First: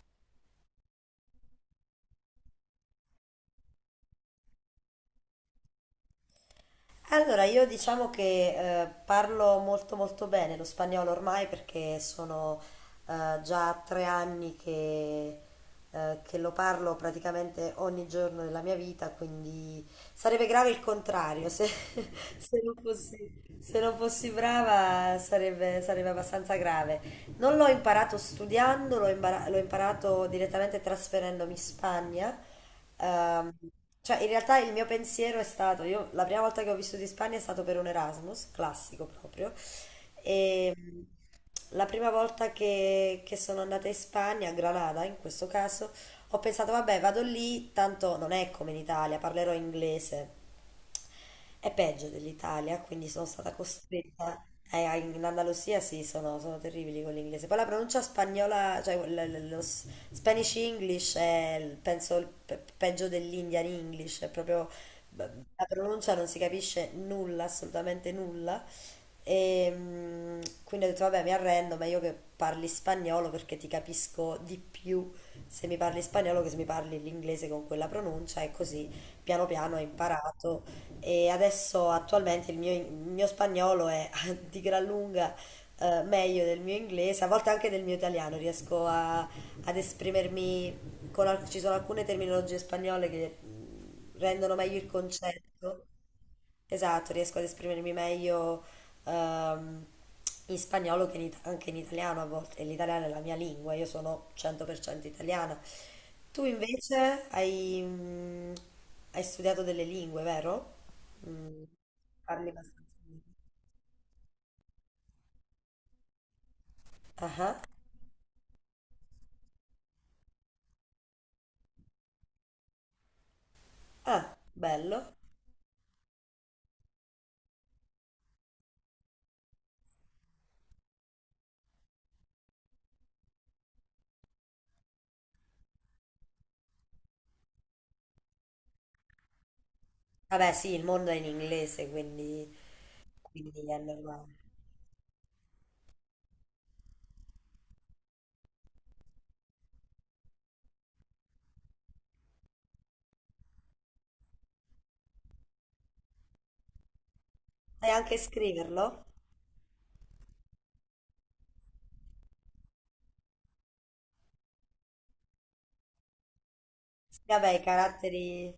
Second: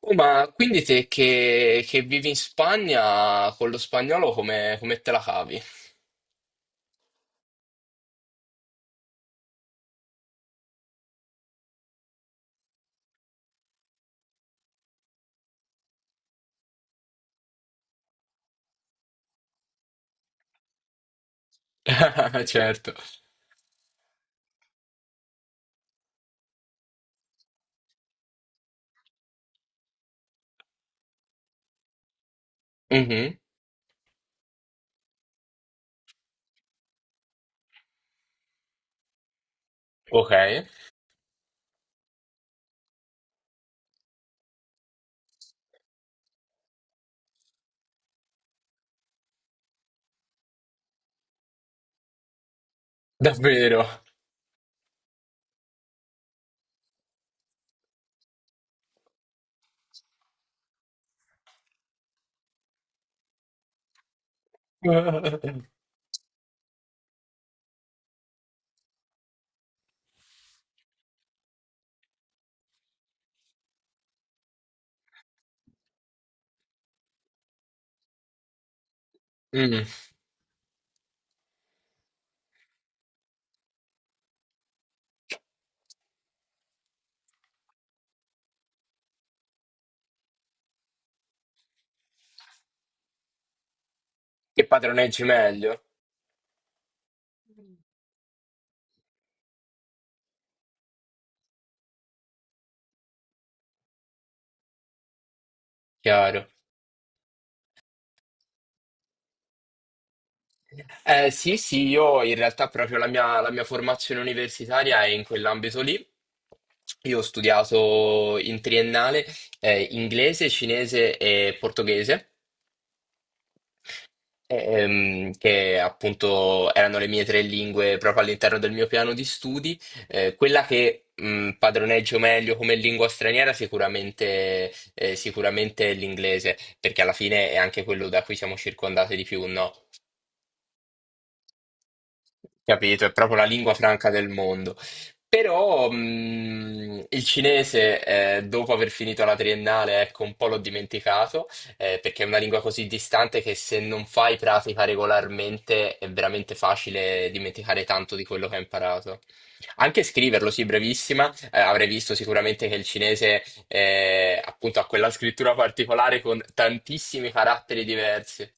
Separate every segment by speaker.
Speaker 1: Oh, ma quindi te che vivi in Spagna con lo spagnolo come te la cavi?
Speaker 2: Allora, io diciamo che parlo molto molto bene lo spagnolo ormai perché sono già 3 anni che lo parlo praticamente ogni giorno della mia vita, quindi sarebbe grave il contrario, se, se non
Speaker 1: Certo.
Speaker 2: fossi, se non fossi brava, sarebbe abbastanza grave. Non l'ho imparato studiando, l'ho imparato direttamente trasferendomi in Spagna.
Speaker 1: Mhm.
Speaker 2: Ehm, cioè, in realtà il mio pensiero è stato, io la prima volta che ho vissuto in Spagna è stato per un Erasmus, classico proprio,
Speaker 1: Ok,
Speaker 2: e la prima volta che sono andata in Spagna, a Granada in questo caso, ho pensato, vabbè, vado lì, tanto non è come in Italia, parlerò inglese. È peggio dell'Italia, quindi sono stata
Speaker 1: davvero.
Speaker 2: costretta. In Andalusia sì, sono terribili con l'inglese. Poi la pronuncia spagnola, cioè Spanish English è, penso, peggio dell'Indian English, è proprio la pronuncia, non si capisce nulla, assolutamente nulla. E quindi ho detto, vabbè, mi arrendo, meglio che parli spagnolo, perché ti capisco di più se mi parli spagnolo che se mi parli l'inglese con quella pronuncia, e così piano piano ho
Speaker 1: Mm.
Speaker 2: imparato. E adesso attualmente il mio spagnolo è di gran lunga meglio del mio inglese, a volte anche del mio italiano, ad esprimermi con ci sono alcune terminologie spagnole che rendono
Speaker 1: Che
Speaker 2: meglio il
Speaker 1: padroneggi meglio.
Speaker 2: concetto. Esatto, riesco ad esprimermi meglio ehm, in spagnolo che in anche in italiano a volte. E l'italiano è la mia lingua, io sono 100% italiana. Tu
Speaker 1: Chiaro.
Speaker 2: invece hai, hai studiato delle lingue, vero?
Speaker 1: Sì,
Speaker 2: Mm,
Speaker 1: sì, io in
Speaker 2: Parli
Speaker 1: realtà
Speaker 2: abbastanza
Speaker 1: proprio la
Speaker 2: bene.
Speaker 1: mia, la mia formazione universitaria è in quell'ambito lì. Io ho
Speaker 2: Ah, ah,
Speaker 1: studiato in triennale inglese, cinese e portoghese.
Speaker 2: ah, bello.
Speaker 1: Che appunto erano le mie tre lingue proprio all'interno del mio piano di studi. Quella che padroneggio meglio come lingua straniera sicuramente, sicuramente è l'inglese, perché alla fine è anche quello da cui siamo circondati di più, no?
Speaker 2: Vabbè, sì, il mondo è in inglese, quindi,
Speaker 1: Capito, è proprio la
Speaker 2: quindi
Speaker 1: lingua
Speaker 2: è
Speaker 1: franca del
Speaker 2: normale.
Speaker 1: mondo. Però il cinese, dopo aver finito la triennale, ecco, un po' l'ho dimenticato, perché è una lingua così distante che se non fai pratica regolarmente è veramente facile dimenticare
Speaker 2: Sai
Speaker 1: tanto
Speaker 2: anche
Speaker 1: di quello che hai
Speaker 2: scriverlo?
Speaker 1: imparato. Anche scriverlo, sì, brevissima, avrei visto sicuramente che il cinese, appunto, ha quella scrittura particolare con
Speaker 2: Sì,
Speaker 1: tantissimi
Speaker 2: vabbè, i
Speaker 1: caratteri diversi.
Speaker 2: caratteri.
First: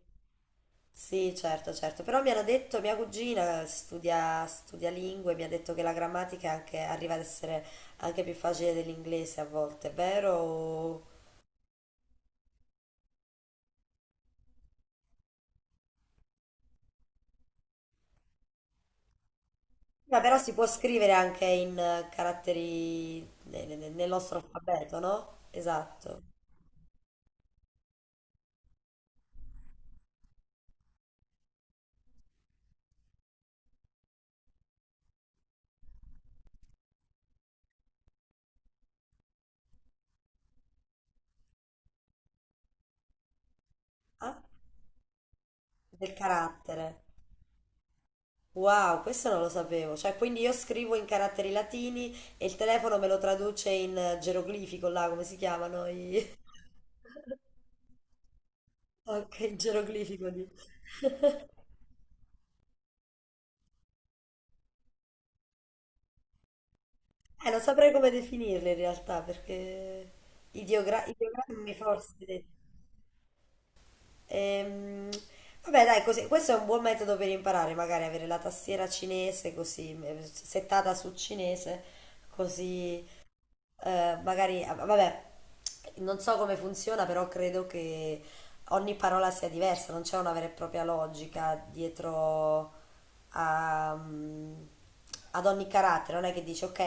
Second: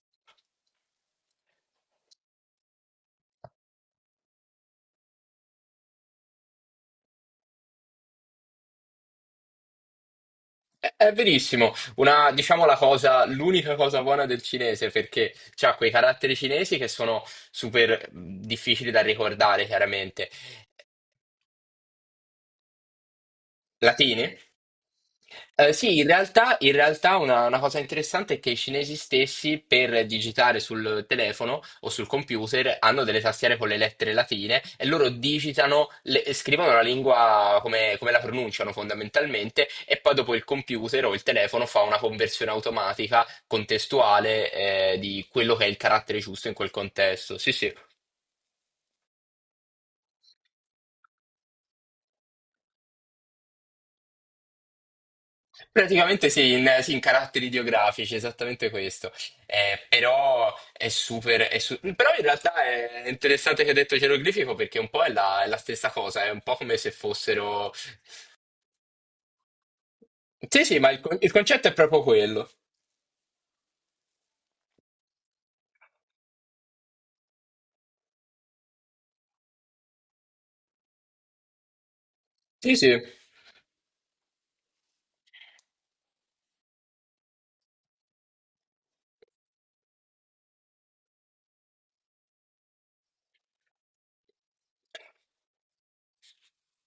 Speaker 2: Sì, certo, certo, però mi hanno detto, mia cugina studia lingue, mi ha detto che la grammatica arriva ad essere anche più facile dell'inglese a volte, è vero?
Speaker 1: È verissimo, una, diciamo la cosa, l'unica cosa buona del cinese perché ha quei caratteri cinesi che sono super difficili da ricordare
Speaker 2: Ma
Speaker 1: chiaramente,
Speaker 2: però si può scrivere anche in caratteri, nel
Speaker 1: latini.
Speaker 2: nostro alfabeto, no?
Speaker 1: Sì, in
Speaker 2: Esatto.
Speaker 1: realtà, in realtà una cosa interessante è che i cinesi stessi per digitare sul telefono o sul computer hanno delle tastiere con le lettere latine e loro digitano, scrivono la lingua come la pronunciano fondamentalmente e poi dopo il computer o il telefono fa una conversione automatica,
Speaker 2: Ah,
Speaker 1: contestuale, di quello che è il
Speaker 2: del
Speaker 1: carattere giusto in quel
Speaker 2: carattere.
Speaker 1: contesto. Sì, sì.
Speaker 2: Wow, questo non lo sapevo, cioè quindi io scrivo in caratteri latini e il telefono me lo traduce in geroglifico, là come si chiamano
Speaker 1: Praticamente
Speaker 2: i.
Speaker 1: sì, sì, in caratteri ideografici, esattamente questo.
Speaker 2: Ok, geroglifico di.
Speaker 1: Però è super. È su- Però in realtà è interessante che hai detto geroglifico perché un po' è è la stessa cosa, è un po' come se
Speaker 2: Non
Speaker 1: fossero.
Speaker 2: saprei come definirle in realtà, perché
Speaker 1: Sì, sì, ma il concetto è
Speaker 2: ideogrammi
Speaker 1: proprio
Speaker 2: forse.
Speaker 1: quello.
Speaker 2: Ehm, Vabbè, dai, così, questo è un buon metodo per imparare, magari avere la tastiera cinese così, settata su cinese,
Speaker 1: Sì, sì.
Speaker 2: così magari, ah, vabbè, non so come funziona, però credo che ogni parola sia diversa, non c'è una vera e propria logica dietro a, mm, ad ogni carattere. Non è che dici ok,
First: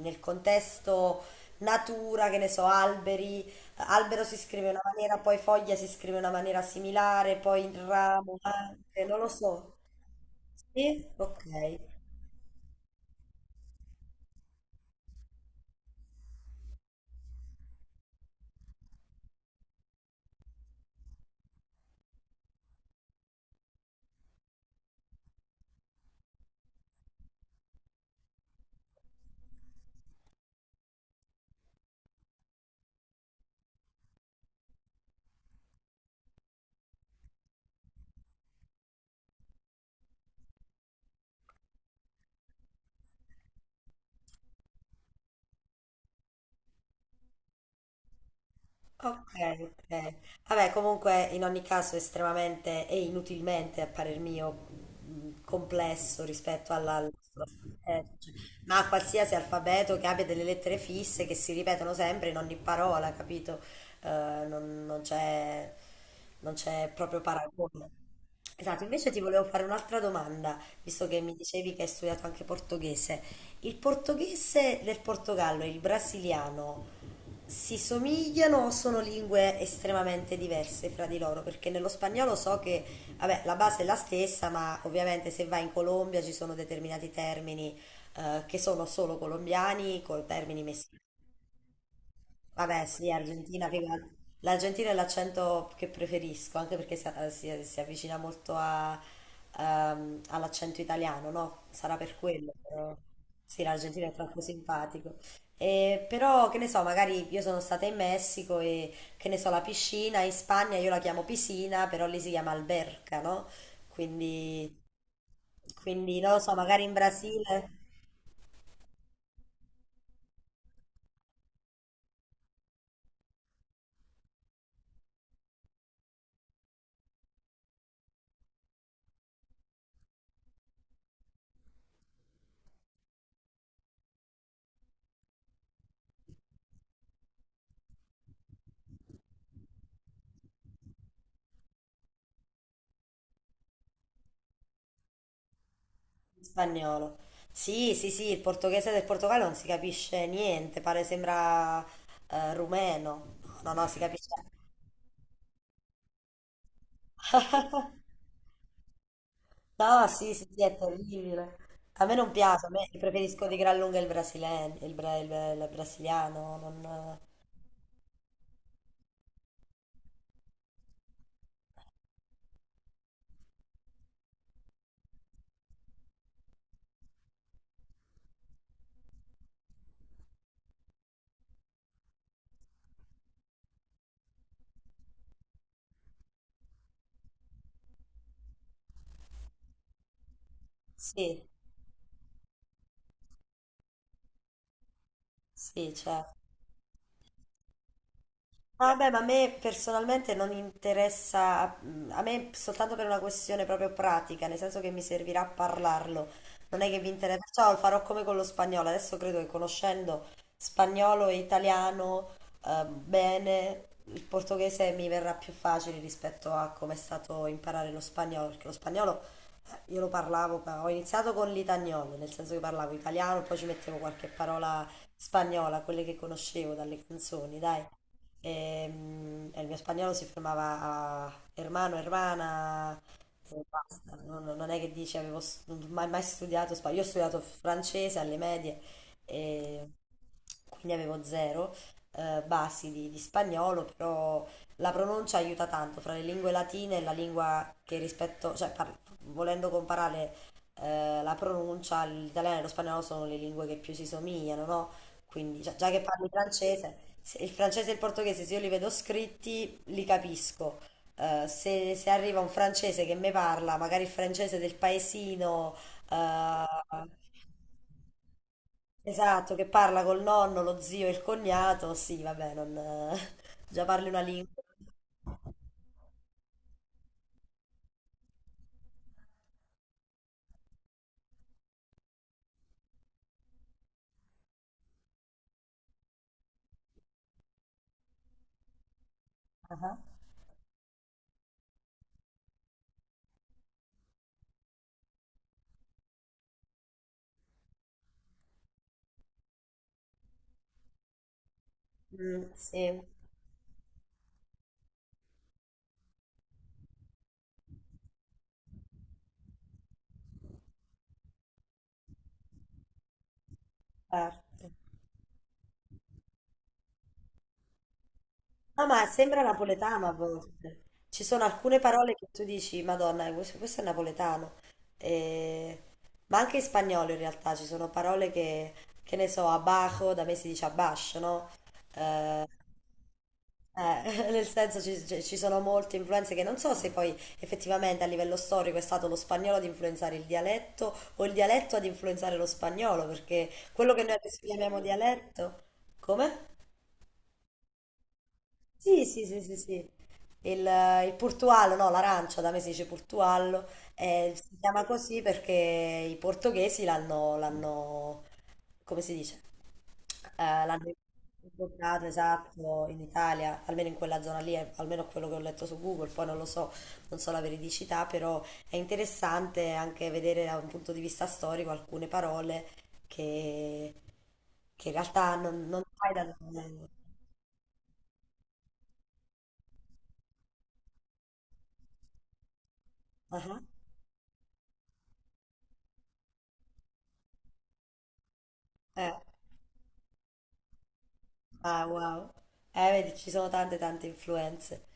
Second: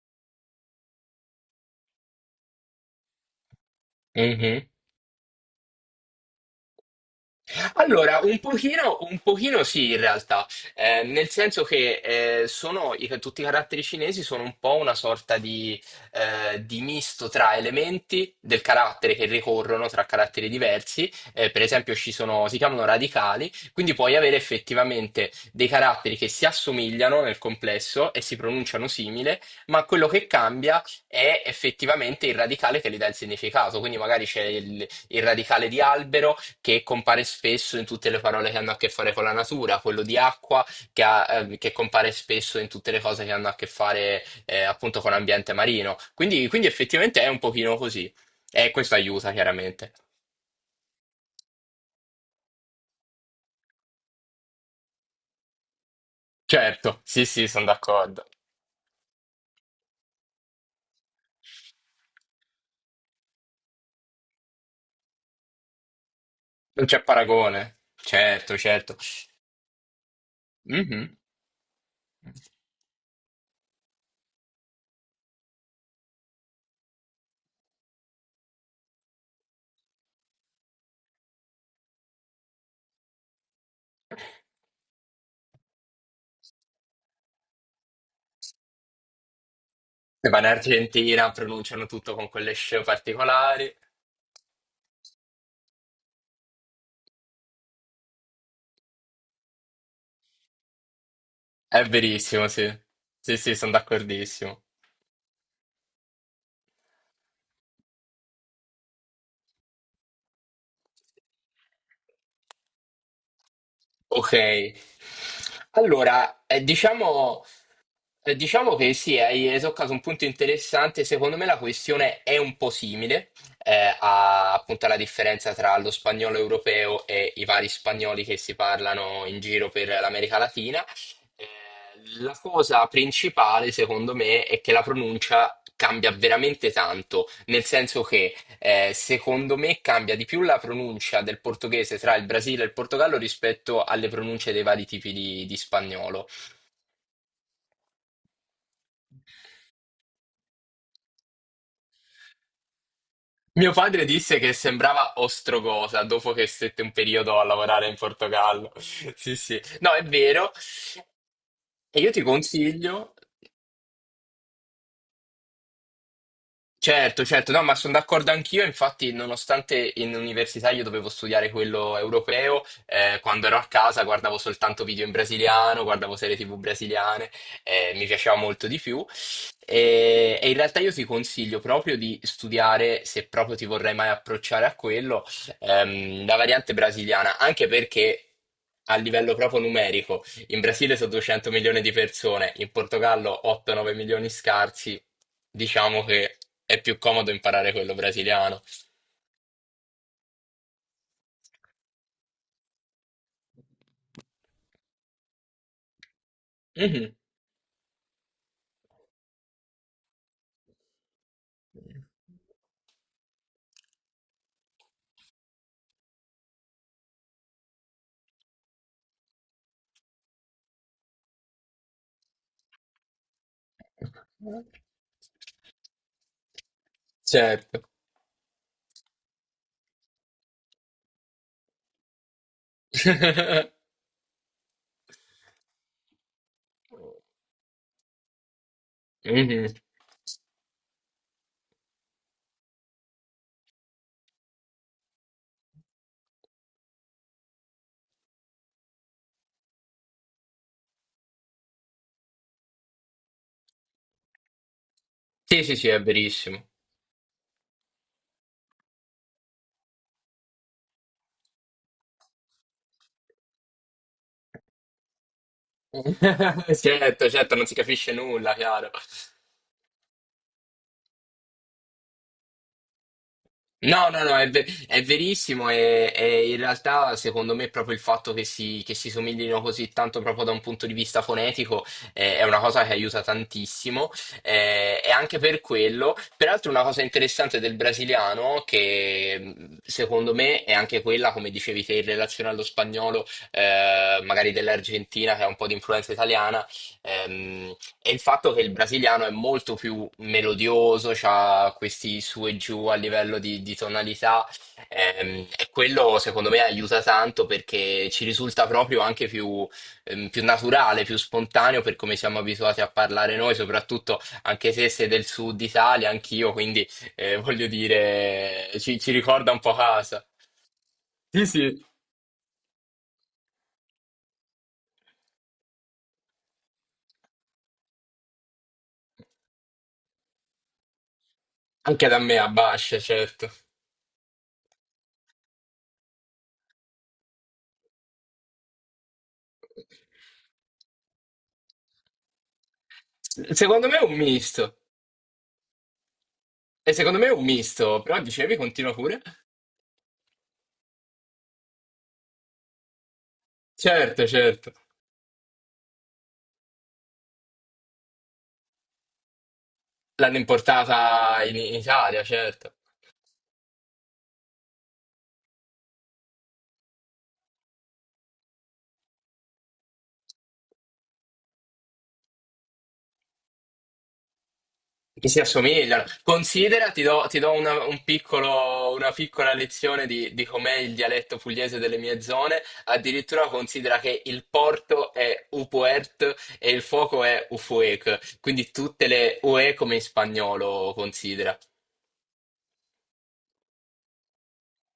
Speaker 2: nel contesto natura, che ne so, alberi, albero si scrive
Speaker 1: Mhm.
Speaker 2: in una maniera, poi foglia si scrive in una maniera similare, poi il
Speaker 1: Allora, un
Speaker 2: ramo
Speaker 1: pochino,
Speaker 2: anche,
Speaker 1: un
Speaker 2: non lo
Speaker 1: pochino
Speaker 2: so.
Speaker 1: sì, in realtà.
Speaker 2: Sì?
Speaker 1: Nel
Speaker 2: Ok.
Speaker 1: senso che tutti i caratteri cinesi sono un po' una sorta di misto tra elementi del carattere che ricorrono tra caratteri diversi. Per esempio ci sono, si chiamano radicali, quindi puoi avere effettivamente dei caratteri che si assomigliano nel complesso e si pronunciano simile, ma quello che cambia è effettivamente il radicale che gli dà il significato, quindi magari c'è il radicale di albero che compare spesso in tutte le parole che hanno a che fare con la natura, quello di acqua che, ha, che compare spesso in tutte le cose che hanno a che fare appunto con l'ambiente marino. Quindi effettivamente è un pochino così. E questo aiuta
Speaker 2: Ok,
Speaker 1: chiaramente.
Speaker 2: ok. Vabbè, comunque in ogni caso estremamente e inutilmente, a parer mio, complesso rispetto
Speaker 1: Certo, sì, sì, sono
Speaker 2: all'alfabeto, cioè,
Speaker 1: d'accordo.
Speaker 2: ma a qualsiasi alfabeto che abbia delle lettere fisse che si ripetono sempre in ogni parola, capito? Eh, non, non c'è non
Speaker 1: Non
Speaker 2: c'è
Speaker 1: c'è
Speaker 2: proprio
Speaker 1: paragone.
Speaker 2: paragone.
Speaker 1: Certo,
Speaker 2: Esatto,
Speaker 1: certo.
Speaker 2: invece ti volevo fare un'altra domanda, visto
Speaker 1: Mhm.
Speaker 2: che mi dicevi che hai studiato anche portoghese. Il portoghese del Portogallo e il brasiliano si somigliano o sono lingue estremamente diverse fra di loro? Perché nello spagnolo so che, vabbè, la base è la stessa, ma ovviamente se vai in Colombia ci sono determinati termini che sono solo colombiani, con
Speaker 1: Se vanno in
Speaker 2: termini messicani.
Speaker 1: Argentina, pronunciano tutto con quelle sce
Speaker 2: Vabbè, sì, Argentina,
Speaker 1: particolari.
Speaker 2: figata. L'Argentina è l'accento che preferisco, anche perché si avvicina molto all'accento italiano, no?
Speaker 1: È
Speaker 2: Sarà per
Speaker 1: verissimo,
Speaker 2: quello,
Speaker 1: sì.
Speaker 2: però.
Speaker 1: Sì, sì,
Speaker 2: Sì,
Speaker 1: sono
Speaker 2: l'Argentina è troppo
Speaker 1: d'accordissimo.
Speaker 2: simpatico. E però, che ne so, magari io sono stata in Messico e, che ne so, la piscina, in Spagna io la chiamo piscina, però lì si chiama alberca, no?
Speaker 1: Ok,
Speaker 2: Quindi, quindi non lo
Speaker 1: allora
Speaker 2: so, magari in
Speaker 1: diciamo.
Speaker 2: Brasile.
Speaker 1: Diciamo che sì, hai toccato un punto interessante. Secondo me la questione è un po' simile appunto alla differenza tra lo spagnolo europeo e i vari spagnoli che si parlano in giro per l'America Latina. Eh, la cosa principale, secondo me, è che la pronuncia cambia veramente tanto, nel senso che secondo me cambia di più la pronuncia del portoghese tra il Brasile e il Portogallo rispetto alle pronunce dei vari tipi di spagnolo.
Speaker 2: In spagnolo. Sì, sì, sì, il portoghese del Portogallo non si capisce niente, pare sembra rumeno. No,
Speaker 1: Mio
Speaker 2: no, no, si
Speaker 1: padre
Speaker 2: capisce.
Speaker 1: disse che sembrava Ostrogosa dopo che stette un periodo a lavorare in Portogallo. Sì, sì. No, è
Speaker 2: No, sì, sì,
Speaker 1: vero.
Speaker 2: sì, è terribile.
Speaker 1: E
Speaker 2: A
Speaker 1: io
Speaker 2: me
Speaker 1: ti
Speaker 2: non piace, a me
Speaker 1: consiglio.
Speaker 2: preferisco di gran lunga il brasiliano, il brasiliano, non.
Speaker 1: Certo, certo, no, ma sono d'accordo anch'io, infatti nonostante in università io dovevo studiare quello europeo, quando ero a casa guardavo soltanto video in brasiliano, guardavo serie TV brasiliane, mi piaceva molto di più e in realtà io ti consiglio proprio di studiare, se proprio ti vorrai mai approcciare a quello, la variante brasiliana, anche perché a livello proprio numerico in Brasile sono
Speaker 2: Sì,
Speaker 1: 200 milioni di persone, in Portogallo 8-9 milioni scarsi.
Speaker 2: sì,
Speaker 1: Diciamo
Speaker 2: certo.
Speaker 1: che è più comodo imparare quello brasiliano.
Speaker 2: Ah, vabbè, ma a me personalmente non interessa, a me soltanto per una questione proprio pratica, nel senso che mi servirà a parlarlo, non è che vi
Speaker 1: Mhm.
Speaker 2: interessa, perciò lo farò come con lo spagnolo. Adesso credo che, conoscendo spagnolo e italiano bene, il portoghese mi verrà più facile rispetto a come è stato imparare lo spagnolo, perché lo spagnolo io lo parlavo, ma ho iniziato con l'itagnolo, nel senso che parlavo italiano, poi ci mettevo qualche parola spagnola, quelle che conoscevo dalle canzoni,
Speaker 1: Certo.
Speaker 2: dai. E, il mio spagnolo si fermava a hermano, hermana, e basta. Non è che dici, avevo non ho mai, mai studiato spagnolo. Io ho studiato francese alle medie,
Speaker 1: Mhm.
Speaker 2: e quindi avevo zero basi di spagnolo, però la pronuncia aiuta tanto fra le lingue latine e la lingua che rispetto, cioè volendo comparare la pronuncia, l'italiano e lo spagnolo sono le lingue che più si somigliano, no?
Speaker 1: Sì,
Speaker 2: Quindi già,
Speaker 1: sì, sì,
Speaker 2: già che
Speaker 1: è
Speaker 2: parli
Speaker 1: verissimo.
Speaker 2: francese, se il francese e il portoghese, se io li vedo scritti li capisco. Se arriva un francese che mi parla, magari il francese del paesino, eh,
Speaker 1: Certo, certo, non si capisce nulla, chiaro.
Speaker 2: esatto, che parla col nonno, lo zio e il cognato, sì, vabbè, non, già parli
Speaker 1: No,
Speaker 2: una
Speaker 1: no, no,
Speaker 2: lingua.
Speaker 1: è verissimo e in realtà secondo me proprio il fatto che che si somiglino così tanto proprio da un punto di vista fonetico è una cosa che aiuta tantissimo, e anche per quello, peraltro una cosa interessante del brasiliano che
Speaker 2: Ah,
Speaker 1: secondo me è anche quella, come dicevi te, in relazione allo spagnolo, magari dell'Argentina che ha un po' di influenza italiana, ehm, e il fatto che il brasiliano è molto più melodioso, ha questi
Speaker 2: mm,
Speaker 1: su e giù a
Speaker 2: sì,
Speaker 1: livello di tonalità, e quello secondo me aiuta tanto perché ci risulta proprio anche più, più naturale, più spontaneo per come siamo abituati a parlare noi, soprattutto
Speaker 2: certo.
Speaker 1: anche se sei del sud Italia, anch'io, quindi voglio dire,
Speaker 2: No, ma
Speaker 1: ci
Speaker 2: sembra
Speaker 1: ricorda un po'
Speaker 2: napoletano a
Speaker 1: casa.
Speaker 2: volte. Ci sono alcune parole che tu dici, Madonna, questo è napoletano. E- Ma anche in spagnolo in realtà ci sono parole che ne so, abajo, da me si dice abash, no?
Speaker 1: Anche da me
Speaker 2: Eh,
Speaker 1: a Bascia, certo.
Speaker 2: nel senso ci sono molte influenze che non so se poi effettivamente a livello storico è stato lo spagnolo ad influenzare il dialetto o il dialetto ad influenzare lo spagnolo, perché
Speaker 1: Secondo
Speaker 2: quello
Speaker 1: me
Speaker 2: che
Speaker 1: è un
Speaker 2: noi adesso
Speaker 1: misto,
Speaker 2: chiamiamo dialetto, come?
Speaker 1: e secondo me è un misto, però dicevi, continua
Speaker 2: Sì,
Speaker 1: pure.
Speaker 2: sì, sì, sì, sì. Il portuallo, no, l'arancia, da me si dice portuallo,
Speaker 1: Certo,
Speaker 2: si
Speaker 1: certo.
Speaker 2: chiama così perché i portoghesi l'hanno, come si dice?
Speaker 1: L'hanno
Speaker 2: L'hanno
Speaker 1: importata in
Speaker 2: importato,
Speaker 1: Italia, certo.
Speaker 2: esatto, in Italia, almeno in quella zona lì, almeno quello che ho letto su Google, poi non lo so, non so la veridicità, però è interessante anche vedere da un punto di vista storico alcune parole che, che in
Speaker 1: Che
Speaker 2: realtà
Speaker 1: si
Speaker 2: non
Speaker 1: assomigliano.
Speaker 2: sai da dove vengono.
Speaker 1: Considera, ti do una, una piccola lezione di com'è il dialetto pugliese delle mie zone. Addirittura
Speaker 2: Ah,
Speaker 1: considera che il porto è upuert e il fuoco è ufuec. Quindi tutte
Speaker 2: eh.
Speaker 1: le ue come in spagnolo, considera.
Speaker 2: Ah, wow. Vedi, ci sono tante tante influenze.